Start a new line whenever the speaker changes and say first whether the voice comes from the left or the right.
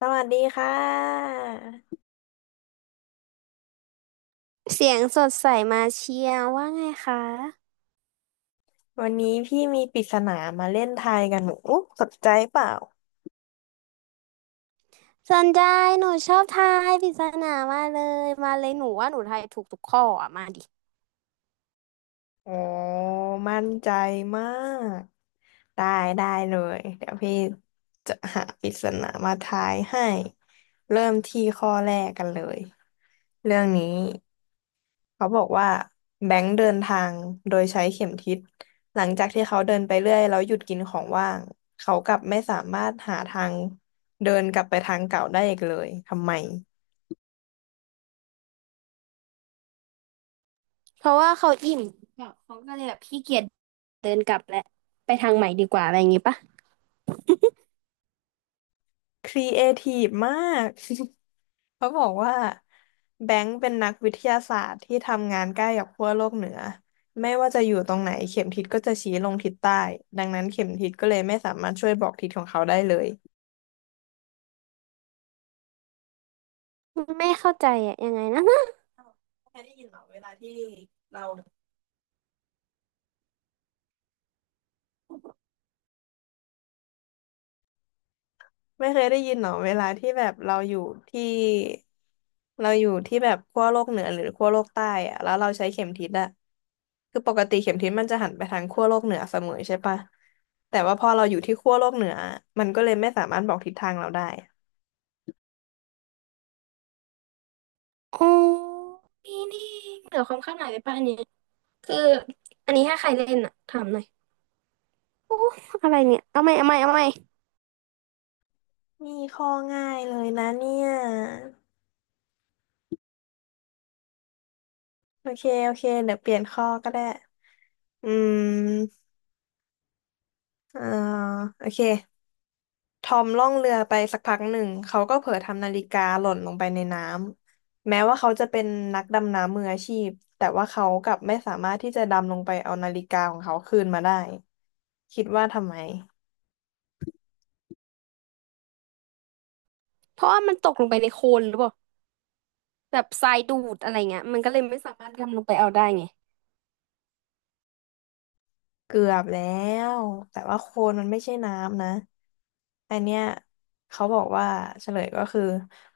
left: สวัสดีค่ะ
right: เสียงสดใสมาเชียร์ว่าไงคะ
left: วันนี้พี่มีปริศนามาเล่นทายกันหนูอุ๊ยสนใจเปล่า
right: สนใจหนูชอบทายปริศนามากเลยมาเลยหนูว่าหนูทายถูกทุกข้ออ่ะมาดิ
left: โอ้มั่นใจมากได้ได้เลยเดี๋ยวพี่จะหาปริศนามาทายให้เริ่มที่ข้อแรกกันเลยเรื่องนี้เขาบอกว่าแบงค์เดินทางโดยใช้เข็มทิศหลังจากที่เขาเดินไปเรื่อยแล้วหยุดกินของว่างเขากลับไม่สามารถหาทางเดินกลับไปทางเก่าได้อีกเลยทำไม
right: เพราะว่าเขาอิ่มเขาก็เลยแบบขี้เกียจเดินกลับแหละไปทางใหม่ดีกว่าอะไรอย่างงี้ปะ
left: ครีเอทีฟมาก เขาบอกว่าแบงค์เป็นนักวิทยาศาสตร์ที่ทำงานใกล้กับขั้วโลกเหนือไม่ว่าจะอยู่ตรงไหนเข็มทิศก็จะชี้ลงทิศใต้ดังนั้นเข็มทิศก็เลยไม่สามารถช่วยบอกทิศของเขาได้เลย
right: ไม่เข้าใจอ่ะยังไงนะแค่ได้ยินเหรอเวลาที่เรา
left: ไม่เคยได้ยินหรอเวลาที่แบบเราอยู่ที่เราอยู่ที่แบบขั้วโลกเหนือหรือขั้วโลกใต้อะแล้วเราใช้เข็มทิศอะคือปกติเข็มทิศมันจะหันไปทางขั้วโลกเหนือเสมอใช่ปะแต่ว่าพอเราอยู่ที่ขั้วโลกเหนือมันก็เลยไม่สามารถบอกทิศทางเราได้
right: โอ้นี่นี่เหนือความคาดหมายไปป่ะอันเนี้ยคืออันนี้ถ้าใครเล่นอ่ะถามหน่อยโอ้อะไรเนี่ยเอาไหมเอาไหมเอาไหม
left: นี่ข้อง่ายเลยนะเนี่ยโอเคโอเคเดี๋ยวเปลี่ยนข้อก็ได้อืมเอ่อโอเคทอมล่องเรือไปสักพักหนึ่งเขาก็เผลอทำนาฬิกาหล่นลงไปในน้ำแม้ว่าเขาจะเป็นนักดำน้ำมืออาชีพแต่ว่าเขากลับไม่สามารถที่จะดำลงไปเอานาฬิกาของเขาคืนมาได้คิดว่าทำไม
right: เพราะว่ามันตกลงไปในโคลนหรือเปล่า แบบทรายดูดอะไรเงี้ยมันก็เลยไม่สามารถดำลงไปเอาได้ไง
left: เกือบแล้วแต่ว่าโคลนมันไม่ใช่น้ำนะ อันเนี้ยเขาบอกว่าเฉลยก็คือ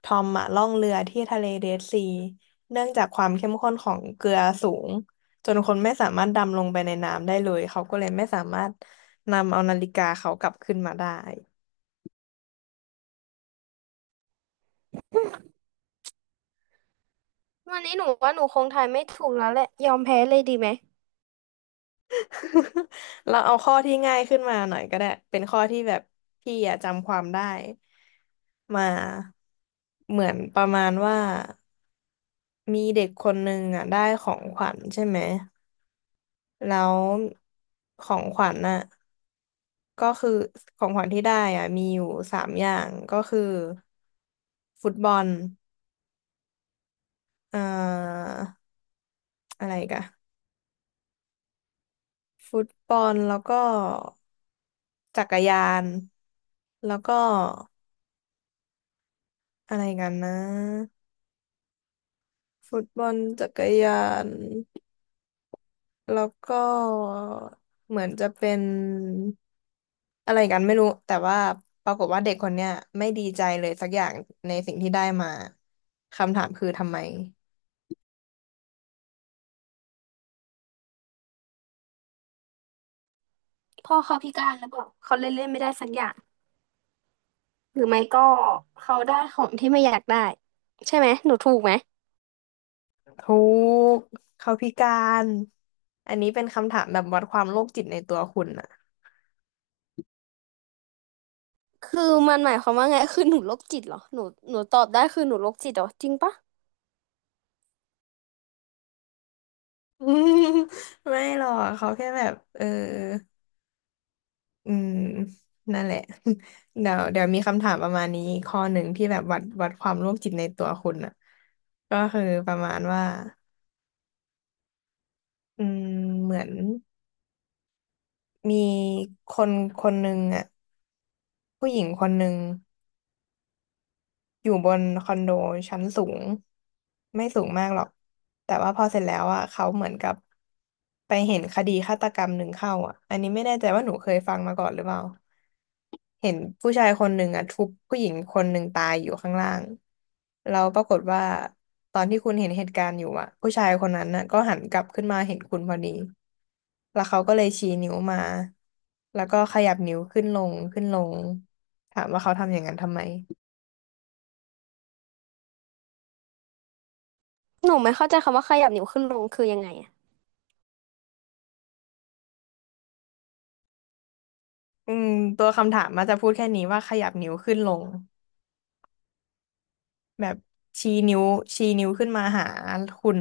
left: ทอมอะล่องเรือที่ทะเลเดดซีเนื่องจากความเข้มข้นของเกลือสูงจนคนไม่สามารถดำลงไปในน้ำได้เลยเขาก็เลยไม่สามารถนำเอานาฬิกาเขากลับขึ้นมาได้
right: วันนี้หนูว่าหนูคงทายไม่ถูกแล้วแหละยอมแพ้เลยดีไหม
left: เราเอาข้อที่ง่ายขึ้นมาหน่อยก็ได้เป็นข้อที่แบบพี่อะจำความได้มาเหมือนประมาณว่ามีเด็กคนหนึ่งอะได้ของขวัญใช่ไหม แล้วของขวัญน่ะก็คือของขวัญที่ได้อ่ะมีอยู่สามอย่างก็คือฟุตบอลเอ่ออะไรอีกันฟุตบอลแล้วก็จักรยานแล้วก็อะไรกันนะฟุตบอลจักรยาน แล้วก็เหมือนจะเป็นอะไรกันไม่รู้แต่ว่าปรากฏว่าเด็กคนเนี้ยไม่ดีใจเลยสักอย่างในสิ่งที่ได้มาคำถามคือทำไม
right: พ่อเขาพิการแล้วบอกเขาเล่นเล่นไม่ได้สักอย่างหรือไม่ก็เขาได้ของที่ไม่อยากได้ใช่ไหมหนูถูกไหม
left: ทุกข์เขาพิการอันนี้เป็นคำถามแบบวัดความโรคจิตในตัวคุณอะ
right: คือมันหมายความว่าไงคือหนูโรคจิตเหรอหนูหนูตอบได้คือหนูโรคจิตเหรอจริงปะ
left: อืมไม่หรอกเขาแค่แบบเอออืมนั่นแหละ เดี๋ยวเดี๋ยวมีคำถามประมาณนี้ข้อหนึ่งที่แบบวัดความโรคจิตในตัวคุณอ่ะก็คือประมาณว่า อืมเหมือนมีคนคนหนึ่งอ่ะผู้หญิงคนหนึ่ง อยู่บนคอนโดชั้นสูงไม่สูงมากหรอกแต่ว่าพอเสร็จแล้วอ่ะเขาเหมือนกับไปเห็นคดีฆาตกรรมหนึ่งเข้าอ่ะอันนี้ไม่แน่ใจว่าหนูเคยฟังมาก่อนหรือเปล่าเห็นผู้ชายคนหนึ่งอ่ะทุบผู้หญิงคนหนึ่งตายอยู่ข้างล่างแล้วปรากฏว่าตอนที่คุณเห็นเหตุการณ์อยู่อ่ะผู้ชายคนนั้นน่ะก็หันกลับขึ้นมาเห็นคุณพอดีแล้วเขาก็เลยชี้นิ้วมาแล้วก็ขยับนิ้วขึ้นลงขึ้นลงถามว่าเขาทำอย่างนั้นทำไม
right: หนูไม่เข้าใจคำว่าขยับนิ้วขึ้นลงคือยังไงอะ
left: อืมตัวคำถามมันจะพูดแค่นี้ว่าขยับนิ้วขึ้นลงแบบชี้นิ้วชี้นิ้วขึ้นมาหาคุณ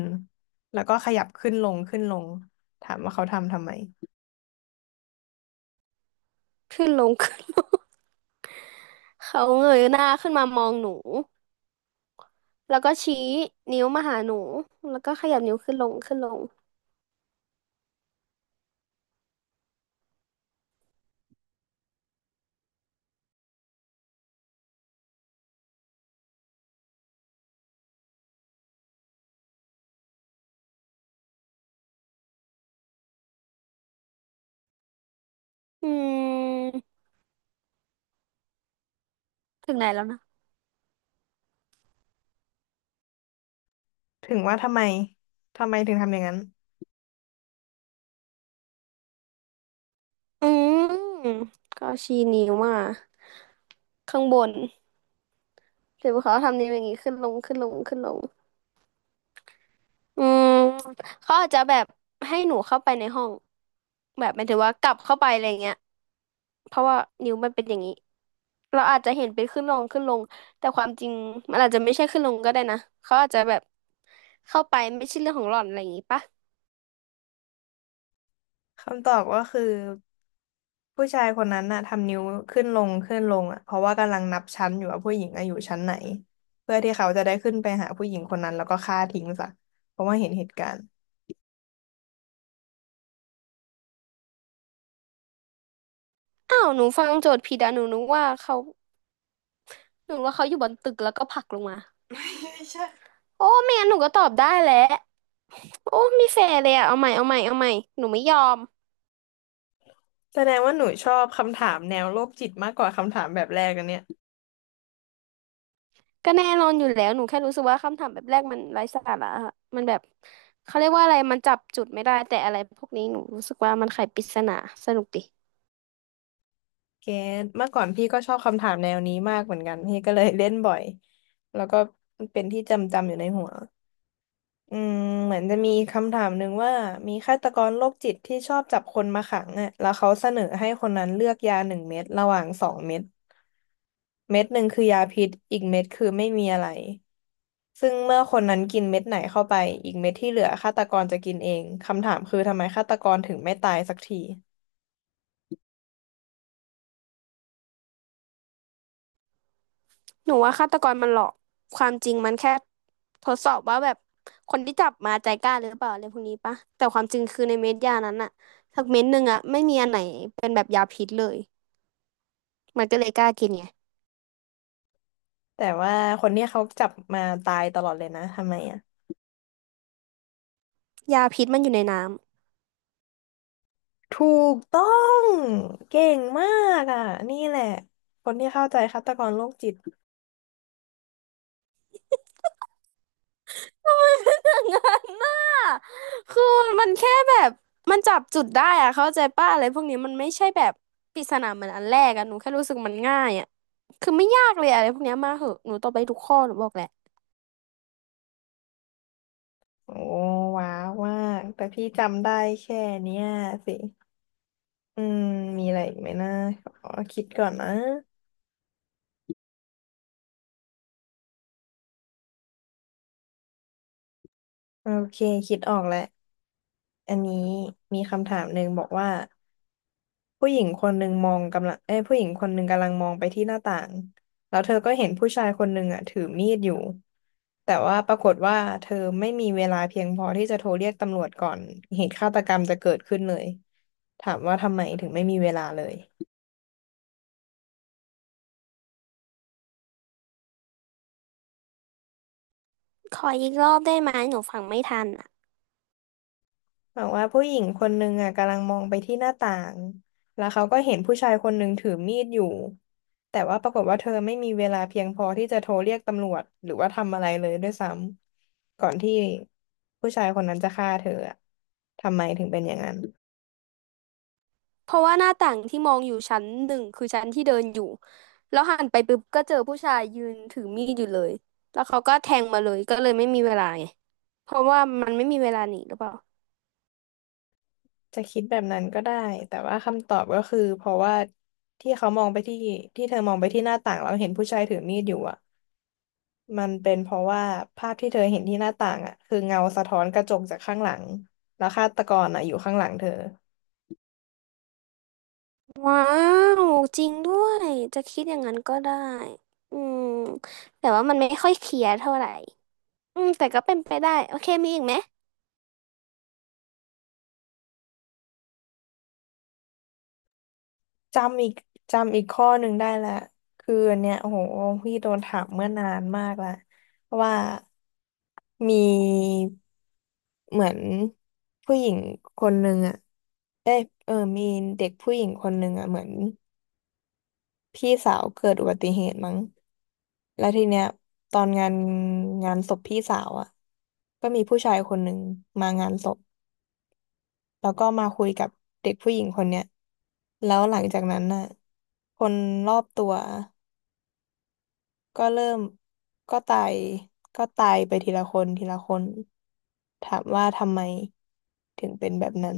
left: แล้วก็ขยับขึ้นลงขึ้นลงถามว่าเขาทำทำไม
right: ขึ้นลงขึ้นลง เขาเงยหน้าขึ้นมามองหนูแล้วก็ชี้นิ้วมาหาหนูแล้วก็ขยับนิ้วขึ้นลงขึ้นลง อืมถึงไหนแล้วนะ
left: ถึงว่าทำไมถึงทำอย่างนั้น
right: อืมก็ชี้นิ้วมาข้างบนหรือว่าเขาทำนิ้วอย่างงี้ขึ้นลงขึ้นลงขึ้นลงอืมเขาอาจจะแบบให้หนูเข้าไปในห้องแบบหมายถึงว่ากลับเข้าไปอะไรเงี้ยเพราะว่านิ้วมันเป็นอย่างนี้เราอาจจะเห็นเป็นขึ้นลงขึ้นลงแต่ความจริงมันอาจจะไม่ใช่ขึ้นลงก็ได้นะเขาอาจจะแบบเข้าไปไม่ใช่เรื่องของหล่อนอะไรอย่างงี้ปะ
left: คำตอบก็คือผู้ชายคนนั้นน่ะทำนิ้วขึ้นลงขึ้นลงอ่ะเพราะว่ากำลังนับชั้นอยู่ว่าผู้หญิงอะอยู่ชั้นไหนเพื่อที่เขาจะได้ขึ้นไปหาผู้หญิงคนนั้นแล้วก็ฆ่าทิ้งซะเพราะว่าเห็นเหตุการณ์
right: อ้าวหนูฟังโจทย์ผิดอะหนูนึกว่าเขาหนูว่าเขาอยู่บนตึกแล้วก็ผลักลงมา โอ้ไม่งั้นหนูก็ตอบได้แหละโอ้ไม่แฟร์เลยอะเอาใหม่เอาใหม่เอาใหม่หนูไม่ยอม
left: แสดงว่าหนูชอบคำถามแนวโรคจิตมากกว่าคำถามแบบแรกอันเนี้ย
right: ก็แน่นอนอยู่แล้วหนูแค่รู้สึกว่าคำถามแบบแรกมันไร้สาระอะมันแบบเขาเรียกว่าอะไรมันจับจุดไม่ได้แต่อะไรพวกนี้หนูรู้สึกว่ามันไขปริศนาสนุกดิ
left: เกตเมื่อก่อนพี่ก็ชอบคำถามแนวนี้มากเหมือนกันพี่ก็เลยเล่นบ่อยแล้วก็เป็นที่จำอยู่ในหัวอืมเหมือนจะมีคำถามหนึ่งว่ามีฆาตกรโรคจิตที่ชอบจับคนมาขังอ่ะแล้วเขาเสนอให้คนนั้นเลือกยาหนึ่งเม็ดระหว่างสองเม็ดเม็ดหนึ่งคือยาพิษอีกเม็ดคือไม่มีอะไรซึ่งเมื่อคนนั้นกินเม็ดไหนเข้าไปอีกเม็ดที่เหลือฆาตกรจะกินเองคำถามคือทำไมฆาตกรถึงไม่ตายสักที
right: หนูว่าฆาตกรมันหลอกความจริงมันแค่ทดสอบว่าแบบคนที่จับมาใจกล้าหรือเปล่าอะไรพวกนี้ปะแต่ความจริงคือในเม็ดยานั้นอะสักเม็ดหนึ่งอะไม่มีอันไหนเป็นแบบยาพิษเลยมันก็เลยกล้ากินไง
left: แต่ว่าคนเนี้ยเขาจับมาตายตลอดเลยนะทำไมอ่ะ
right: ยาพิษมันอยู่ในน้ำ
left: ถูกต้องเก่งมากอ่ะนี่แหละคนที่เข้าใจฆาตกรโรคจิต
right: อย่างนั้นน่ะคือมันแค่แบบมันจับจุดได้อะเข้าใจป้ะอะไรพวกนี้มันไม่ใช่แบบปริศนาเหมือนอันแรกอะหนูแค่รู้สึกมันง่ายอะคือไม่ยากเลยอะอะไรพวกเนี้ยมาเหอะหนูตอบไปทุกข้อหนูบอกแหละ
left: โอ้ว้าวมากแต่พี่จำได้แค่เนี้ยสิอืมมีอะไรอีกไหมนะขอคิดก่อนนะโอเคคิดออกแล้วอันนี้มีคำถามหนึ่งบอกว่า ผู้หญิงคนหนึ่งมองกำลังเอ้ยผู้หญิงคนหนึ่งกำลังมองไปที่หน้าต่างแล้วเธอก็เห็นผู้ชายคนหนึ่งถือมีดอยู่แต่ว่าปรากฏว่าเธอไม่มีเวลาเพียงพอที่จะโทรเรียกตำรวจก่อนเหตุฆาตกรรมจะเกิดขึ้นเลยถามว่าทำไมถึงไม่มีเวลาเลย
right: ขออีกรอบได้ไหมหนูฟังไม่ทันอะ
left: บอกว่าผู้หญิงคนหนึ่งกำลังมองไปที่หน้าต่างแล้วเขาก็เห็นผู้ชายคนหนึ่งถือมีดอยู่ แต่ว่าปรากฏว่าเธอไม่มีเวลาเพียงพอที่จะโทรเรียกตำรวจหรือว่าทำอะไรเลยด้วยซ้ำก่อนที่ผู้ชายคนนั้นจะฆ่าเธออะทำไมถึงเป็นอย่างนั้น
right: เพราะว่าหน้าต่างที่มองอยู่ชั้นหนึ่งคือชั้นที่เดินอยู่แล้วหันไปปุ๊บก็เจอผู้ชายยืนถือมีดอยู่เลยแล้วเขาก็แทงมาเลยก็เลยไม่มีเวลาไงเพราะว่ามันไม่มีเวลาหนีหรือเปล่า
left: จะคิดแบบนั้นก็ได้ แต่ว่าคำตอบก็คือเพราะว่าที่เขามองไปที่ที่เธอมองไปที่หน้าต่างแล้วเห็นผู้ชายถือมีดอยู่มันเป็นเพราะว่าภาพที่เธอเห็นที่หน้าต่างคือเงาสะท้อนกระจกจากข้างหลังแล้วฆาตกรอยู่ข้างหลังเธอ
right: ว้าวจริงด้วยจะคิดอย่างนั้นก็ได้อืมแต่ว่ามันไม่ค่อยเคลียร์เท่าไหร่อืมแต่ก็เป็นไปได้โอเคมีอีกไหม
left: จำอีกจำอีกข้อหนึ่งได้ละคืออันเนี่ยโอ้โหพี่โดนถามเมื่อนานมากละว่ามีเหมือนผู้หญิงคนหนึ่งเอ๊ะมีเด็กผู้หญิงคนหนึ่งเหมือน พี่สาวเกิดอุบัติเหตุมั้งแล้วทีเนี้ยตอนงานศพพี่สาวก็มีผู้ชายคนหนึ่งมางานศพแล้วก็มาคุยกับเด็กผู้หญิงคนเนี้ย แล้วหลังจากนั้นน่ะคนรอบตัวก็เริ่มก็ตายก็ตายไปทีละคนทีละคนถามว่าทำไมถึงเป็นแบบนั้น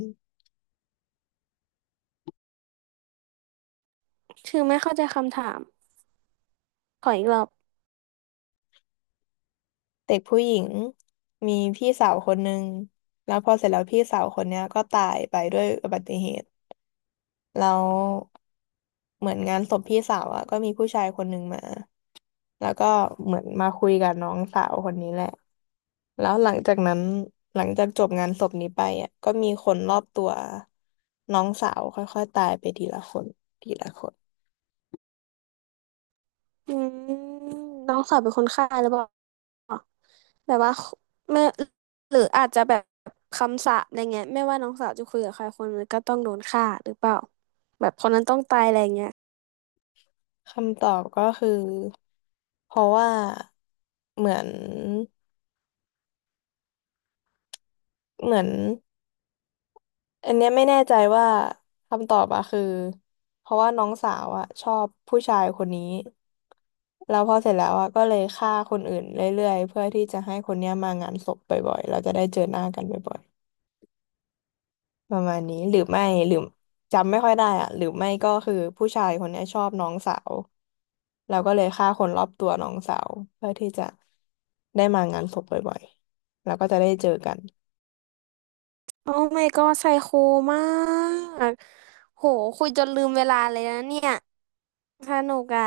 right: คือไม่เข้าใจคำถามขออีกรอบ
left: เด็กผู้หญิงมีพี่สาวคนหนึ่งแล้วพอเสร็จแล้วพี่สาวคนเนี้ยก็ตายไปด้วยอุบัติเหตุ แล้วเหมือนงานศพพี่สาวอะก็มีผู้ชายคนหนึ่งมาแล้วก็เหมือนมาคุยกับน้องสาวคนนี้แหละแล้วหลังจากนั้นหลังจากจบงานศพนี้ไปก็มีคนรอบตัวน้องสาวค่อยๆตายไปทีละคนทีละคน
right: อืมน้องสาวเป็นคนฆ่าหรือเปล่าแบบว่าไม่หรืออาจจะแบบคำสาปอะไรเงี้ยไม่ว่าน้องสาวจะคุยกับใครคนนึงก็ต้องโดนฆ่าหรือเปล่าแบบคนนั้นต้องตายอะไรเงี้ย
left: คำตอบก็คือเพราะว่าเหมือนเหมือน อันเนี้ยไม่แน่ใจว่าคำตอบอะคือเพราะว่าน้องสาวอะชอบผู้ชายคนนี้แล้วพอเสร็จแล้วอะก็เลยฆ่าคนอื่นเรื่อยๆเพื่อที่จะให้คนเนี้ยมางานศพบ่อยๆเราจะได้เจอหน้ากันบ่อยๆประมาณนี้หรือไม่หรือจำไม่ค่อยได้อะหรือไม่ก็คือผู้ชายคนเนี้ยชอบน้องสาวเราก็เลยฆ่าคนรอบตัวน้องสาวเพื่อที่จะได้มางานศพบ่อยๆแล้วก็จะได้เจอกัน
right: โอ้ my god ไซโคมาก โหคุยจนลืมเวลาเลยนะเนี่ยสนุกอ่ะ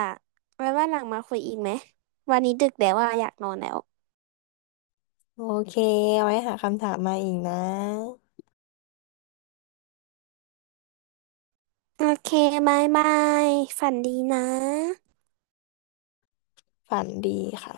right: ไว้ว่าหลังมาคุยอีกไหมวันนี้ดึกแล้วว่าอะอยากนอนแล้ว
left: โอเคเอาไว้หาคำถามมาอีกนะ
right: โอเคบายบายฝันดีนะ
left: ฝันดีค่ะ